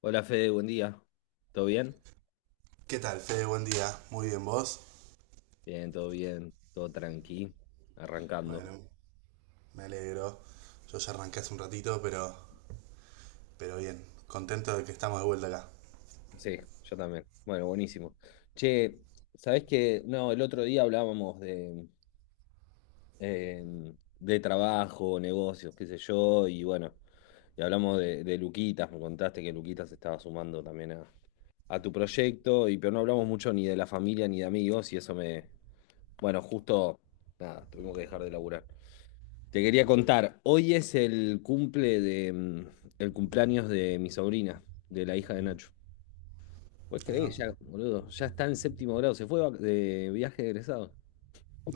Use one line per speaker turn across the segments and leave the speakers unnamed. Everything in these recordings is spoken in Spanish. Hola Fede, buen día. ¿Todo bien?
¿Qué tal, Fede? Buen día. Muy bien, ¿vos?
Bien, todo tranqui, arrancando.
Bueno, me alegro. Yo ya arranqué hace un ratito, pero bien. Contento de que estamos de vuelta acá.
Sí, yo también. Bueno, buenísimo. Che, ¿sabés qué? No, el otro día hablábamos eh, de trabajo, negocios, qué sé yo, y bueno, y hablamos de Luquitas, me contaste que Luquitas estaba sumando también a tu proyecto, y pero no hablamos mucho ni de la familia ni de amigos, y eso me, bueno, justo, nada, tuvimos que dejar de laburar. Te quería contar, hoy es el el cumpleaños de mi sobrina, de la hija de Nacho. ¿Puedes
Ahí
creer?
va.
Ya, boludo, ya está en séptimo grado, se fue de viaje de egresado.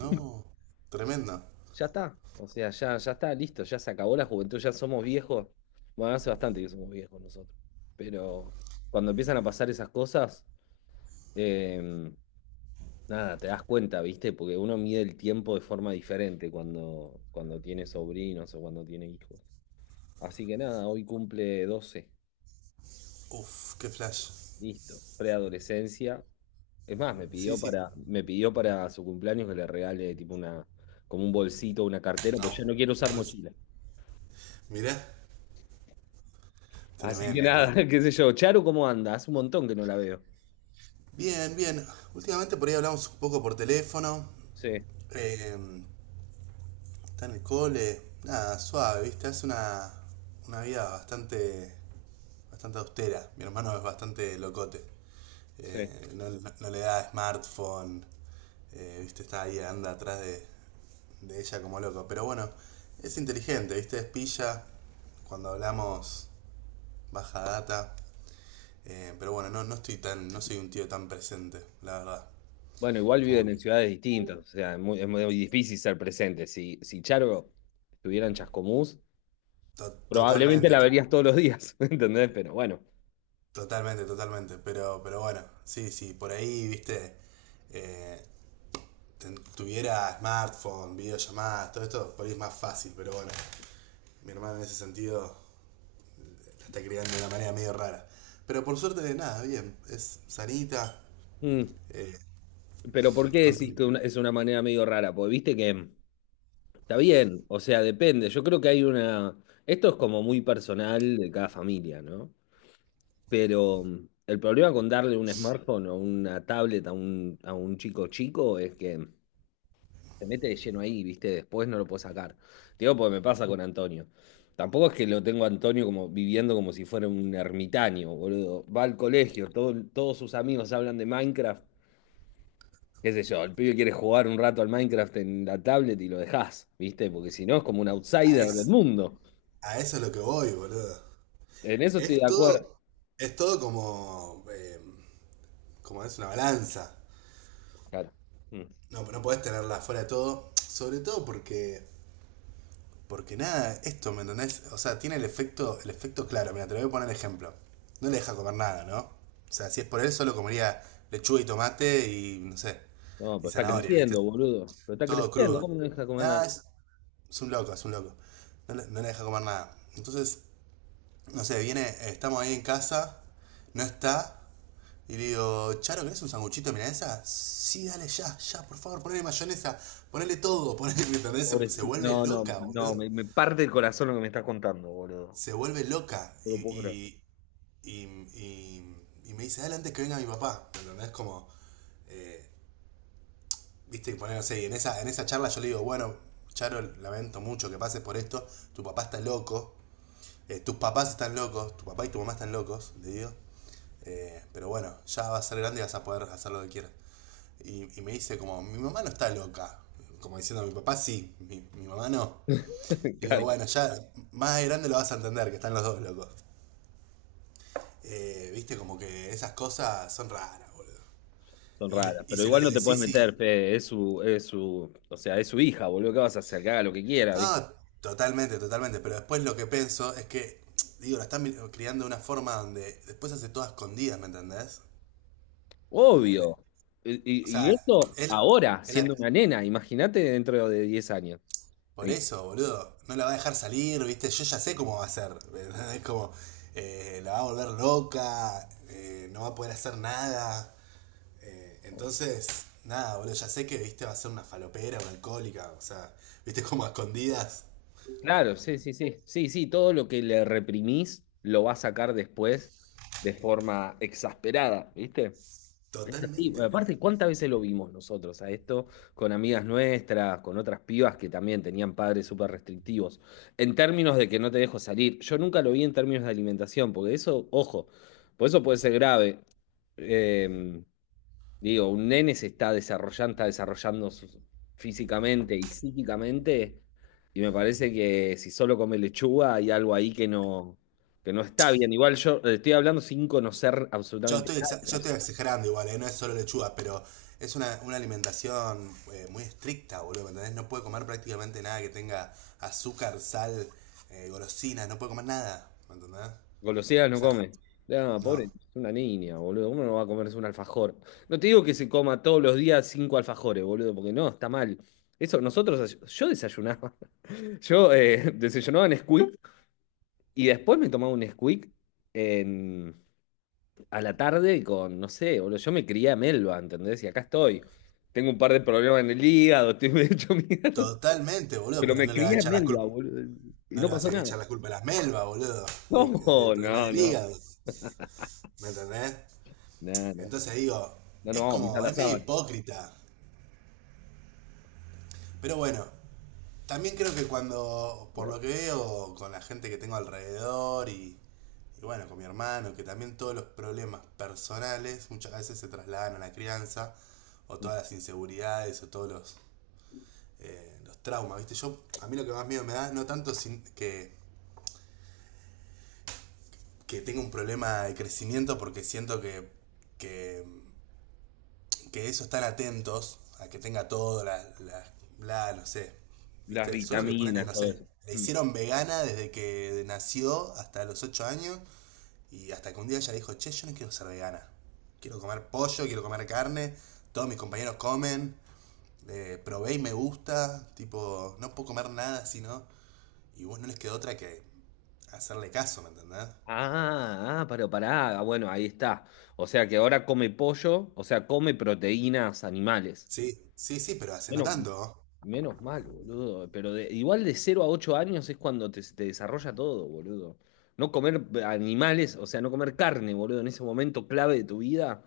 No, tremendo.
Ya está, o sea, ya está, listo, ya se acabó la juventud, ya somos viejos. Bueno, hace bastante que somos viejos nosotros. Pero cuando empiezan a pasar esas cosas, eh, nada, te das cuenta, ¿viste? Porque uno mide el tiempo de forma diferente cuando tiene sobrinos o cuando tiene hijos. Así que nada, hoy cumple 12.
Uf, qué flash.
Listo, preadolescencia. Es más, me
Sí,
pidió
sí.
para, me pidió para su cumpleaños que le regale tipo como un bolsito, una cartera,
No,
porque yo no quiero usar
no ves.
mochila.
Mirá,
Así que
tremendo,
nada,
amigo.
qué sé yo. Charo, ¿cómo anda? Hace un montón que no la veo.
Bien, bien. Últimamente por ahí hablamos un poco por teléfono.
Sí,
Eh, está en el cole. Nada, suave, ¿viste? Hace una vida bastante austera. Mi hermano es bastante locote.
sí.
No, no le da smartphone, ¿viste? Está ahí, anda atrás de ella como loco. Pero bueno, es inteligente, ¿viste? Es pilla cuando hablamos baja data. Pero bueno, no estoy tan, no soy un tío tan presente, la verdad.
Bueno, igual viven
Como
en
que
ciudades distintas, o sea, es muy difícil ser presente. Si, si Charo estuviera en Chascomús,
to
probablemente
Totalmente,
la
to
verías todos los días, ¿entendés? Pero bueno.
totalmente, totalmente. Pero bueno, sí, sí, por ahí, ¿viste? eh, Tuviera smartphone, videollamadas, todo esto, por ahí es más fácil, pero bueno, mi hermano en ese sentido está criando de una manera medio rara. Pero por suerte de nada, bien. Es sanita,
Mm.
eh,
Pero ¿por qué decís
contenta.
que es una manera medio rara? Porque viste que está bien, o sea, depende. Yo creo que hay una... Esto es como muy personal de cada familia, ¿no? Pero el problema con darle un smartphone o una tablet a un chico chico es que se mete de lleno ahí, ¿viste? Después no lo puedo sacar. Te digo, porque me pasa con Antonio. Tampoco es que lo tengo a Antonio como viviendo como si fuera un ermitaño, boludo. Va al colegio, todos sus amigos hablan de Minecraft. Qué sé yo, el pibe quiere jugar un rato al Minecraft en la tablet y lo dejás, ¿viste? Porque si no es como un
A,
outsider del
es-
mundo.
a eso es lo que voy, boludo.
En eso estoy de
Es
acuerdo.
todo, es todo como, como es una balanza.
Claro. Mm.
No, no podés tenerla fuera de todo. Sobre todo porque nada, esto, ¿me entendés? O sea, tiene el efecto claro. Mira, te lo voy a poner ejemplo. No le deja comer nada, ¿no? O sea, si es por él, solo comería lechuga y tomate y, no sé,
No, pero
y
está
zanahoria, ¿viste?
creciendo, boludo. Pero está
Todo
creciendo.
crudo.
¿Cómo no deja comer
Ah,
nada?
es- Es un loco, es un loco. No le deja comer nada. Entonces, no sé, viene, estamos ahí en casa, no está. Y le digo, Charo, ¿querés un sanguchito de milanesa? Sí, dale ya, ya, por favor, ponele mayonesa, ponele todo, ponele, ¿entendés? Se
Pobrecito.
vuelve
No, no,
loca,
no.
boludo.
Me parte el corazón lo que me estás contando, boludo.
Se vuelve loca.
No lo puedo creer.
Y, y, y me dice, dale antes que venga mi papá, ¿entendés? Como, viste, poner, no sé, y en en esa charla yo le digo, bueno, Charo, lamento mucho que pases por esto, tu papá está loco. Tus papás están locos, tu papá y tu mamá están locos, le digo. Pero bueno, ya vas a ser grande y vas a poder hacer lo que quieras. Y me dice como, mi mamá no está loca. Como diciendo, mi papá sí, mi mamá no. Y digo,
Claro,
bueno, ya más de grande lo vas a entender, que están los dos locos. Viste, como que esas cosas son raras, boludo.
son raras.
Y
Pero
se lo
igual no te puedes
decís y...
meter, Fede. O sea, es su hija, boludo. ¿Qué vas a hacer? Que haga lo que quiera, ¿viste?
No, totalmente, totalmente. Pero después lo que pienso es que, digo, la están criando de una forma donde después hace todo a escondidas, ¿me entendés? La- la-
Obvio. Y,
O
y
sea,
esto
él,
ahora,
él-
siendo
la-
una nena. Imagínate dentro de 10 años.
por eso, boludo. No la va a dejar salir, ¿viste? Yo ya sé cómo va a ser, ¿verdad? Es como. La va a volver loca. No va a poder hacer nada. Entonces. Nada, boludo. Ya sé que, ¿viste? Va a ser una falopera, una alcohólica. O sea, ¿viste? Como a escondidas.
Claro, sí, sí, sí. Sí, sí, todo lo que le reprimís lo va a sacar después de forma exasperada, ¿viste? Es así.
Totalmente,
Bueno,
boludo.
aparte, ¿cuántas veces lo vimos nosotros a esto con amigas nuestras, con otras pibas que también tenían padres súper restrictivos? En términos de que no te dejo salir. Yo nunca lo vi en términos de alimentación, porque eso, ojo, por eso puede ser grave. Em, Digo, un nene se está desarrollando físicamente y psíquicamente, y me parece que si solo come lechuga hay algo ahí que no está bien. Igual yo estoy hablando sin conocer absolutamente
Yo
nada.
estoy exagerando igual, ¿eh? No es solo lechuga, pero es una alimentación muy estricta, boludo, ¿me ¿entendés? No puede comer prácticamente nada que tenga azúcar, sal, golosinas, no puede comer nada, ¿me entendés?
Golosinas
O
no
sea,
come. Ah, pobre,
no.
es una niña, boludo. ¿Cómo no va a comerse un alfajor? No te digo que se coma todos los días cinco alfajores, boludo, porque no, está mal. Eso, nosotros, yo desayunaba. Yo desayunaba en Squeak y después me tomaba un Squeak a la tarde con, no sé, boludo, yo me crié a Melba, ¿entendés? Y acá estoy. Tengo un par de problemas en el hígado, estoy medio hecho mierda,
Totalmente, boludo,
pero
pero
me
no le va a
crié a
echar la
Melba,
culpa,
boludo, y
no
no
le vas
pasó
a
nada.
echar la culpa a las melvas, boludo, del
No,
problema
no,
del
no,
hígado, ¿me entendés?
no, no,
Entonces digo,
no, no
es
vamos a pisar
como,
la
es medio
sábana.
hipócrita, pero bueno, también creo que cuando, por
Pero,
lo que veo, con la gente que tengo alrededor y bueno, con mi hermano, que también todos los problemas personales muchas veces se trasladan a la crianza, o
mm,
todas las inseguridades, o todos los traumas, ¿viste? Yo, a mí lo que más miedo me da es no tanto que tenga un problema de crecimiento, porque siento que que eso están atentos a que tenga todo, no sé,
las
¿viste? Solo que ponerle,
vitaminas,
no
todo
sé,
eso.
le
Mm.
hicieron vegana desde que nació hasta los 8 años y hasta que un día ella dijo, che, yo no quiero ser vegana. Quiero comer pollo, quiero comer carne, todos mis compañeros comen, probé y me gusta, tipo, no puedo comer nada sino. Y vos no les quedó otra que hacerle caso, ¿me entendés?
Ah, ah, pero pará, ah, bueno, ahí está. O sea que ahora come pollo, o sea, come proteínas animales.
Sí, sí, sí, pero hace no
Menos,
tanto.
Menos mal, boludo. Pero igual de 0 a 8 años es cuando te desarrolla todo, boludo. No comer animales, o sea, no comer carne, boludo, en ese momento clave de tu vida,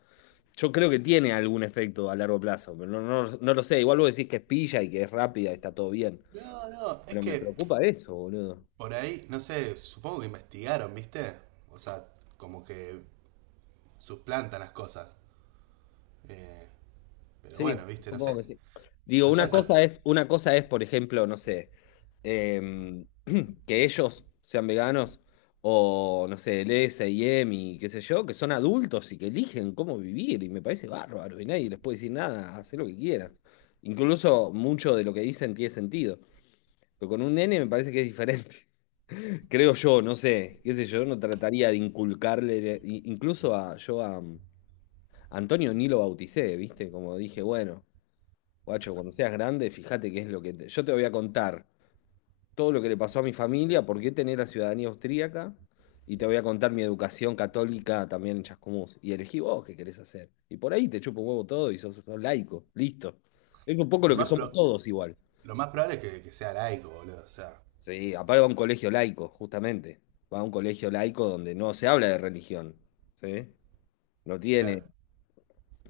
yo creo que tiene algún efecto a largo plazo, pero no, no, no lo sé. Igual vos decís que es pilla y que es rápida, está todo bien.
No, no, es
Pero me
que
preocupa eso, boludo.
por ahí, no sé, supongo que investigaron, ¿viste? O sea, como que suplantan las cosas. Eh, pero bueno,
Sí,
¿viste? No sé.
supongo que sí. Digo,
No sé
una
hasta...
cosa es, una cosa es, por ejemplo, no sé, eh, que ellos sean veganos o, no sé, el S&M y M y qué sé yo, que son adultos y que eligen cómo vivir y me parece bárbaro y nadie les puede decir nada, hacer lo que quieran. Incluso mucho de lo que dicen tiene sentido, pero con un nene me parece que es diferente. Creo yo, no sé, qué sé yo, no trataría de inculcarle, incluso a yo a Antonio ni lo bauticé, ¿viste? Como dije, bueno, guacho, cuando seas grande, fíjate qué es lo que yo te voy a contar todo lo que le pasó a mi familia, por qué tener la ciudadanía austríaca y te voy a contar mi educación católica también en Chascomús. Y elegí vos qué querés hacer. Y por ahí te chupo un huevo todo y sos laico, listo. Es un poco lo
Lo
que
más,
somos
pro-
todos igual.
lo más probable es que sea laico, boludo. O sea,
Sí, aparte va a un colegio laico, justamente. Va a un colegio laico donde no se habla de religión, ¿sí? No tiene.
claro.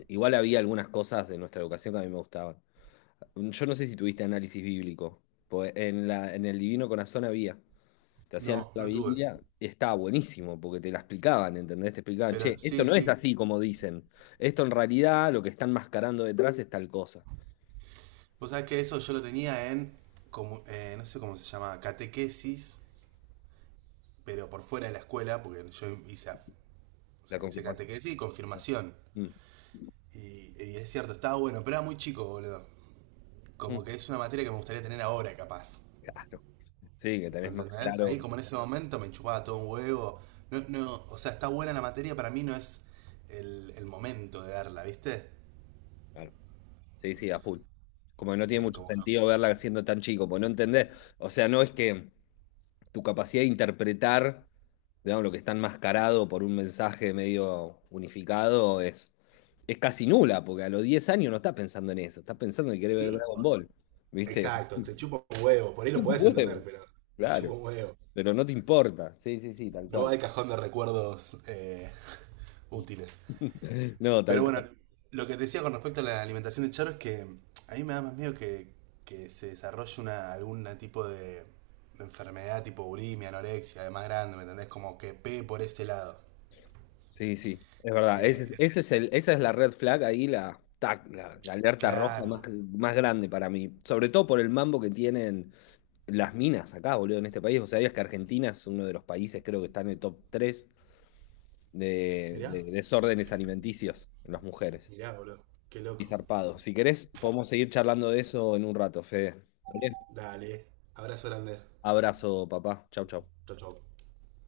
Igual había algunas cosas de nuestra educación que a mí me gustaban. Yo no sé si tuviste análisis bíblico. Pues en el Divino Corazón había. Te hacían leer
No,
la
no tuve.
Biblia y estaba buenísimo porque te la explicaban, ¿entendés? Te explicaban,
Pero
che, esto
sí,
no es
sí.
así como dicen. Esto en realidad lo que están mascarando detrás es tal cosa.
Vos sabés que eso yo lo tenía en, como, no sé cómo se llama, catequesis, pero por fuera de la escuela, porque o
La
sea, hice
confirmación.
catequesis y
Sí.
confirmación.
Mm,
Y es cierto, estaba bueno, pero era muy chico, boludo.
mm,
Como que es una materia que me gustaría tener ahora, capaz.
claro. Sí, que
¿Me
tenés más
entendés? Ahí
claro.
como en ese momento me chupaba todo un huevo. No, no, o sea, está buena la materia, para mí no es el momento de darla, ¿viste?
Claro. Sí, sí, a full. Como que no tiene
Eh,
mucho
como
sentido
que-
verla siendo tan chico, porque no entendés. O sea, no es que. Tu capacidad de interpretar, digamos, lo que está enmascarado por un mensaje medio unificado es casi nula, porque a los 10 años no estás pensando en eso, estás pensando que querés ver
Sí,
Dragon Ball, ¿viste?
exacto, te chupa un huevo, por ahí lo
Como
podés entender,
huevo,
pero te
claro,
chupa un huevo.
pero no te importa, sí, sí, sí, tal
No va
cual.
al cajón de recuerdos útiles.
No, tal
Pero bueno,
cual,
lo que te decía con respecto a la alimentación de Charo es que a mí me da más miedo que se desarrolle una, algún tipo de enfermedad tipo bulimia, anorexia, de más grande, ¿me entendés? Como que pegue por ese lado.
sí, sí, es verdad, ese
Eh,
es, esa es la red flag ahí, la, tac, la alerta roja más,
Claro.
más grande para mí, sobre todo por el mambo que tienen las minas acá, boludo, en este país. O sea, es que Argentina es uno de los países, creo que está en el top 3 de,
Mirá,
de desórdenes alimenticios en las mujeres.
mirá, boludo. Qué
Y
loco.
zarpado. Si querés, podemos seguir charlando de eso en un rato, Fede. ¿Vale?
Dale. Abrazo grande.
Abrazo, papá. Chau, chau.
Chau, chau.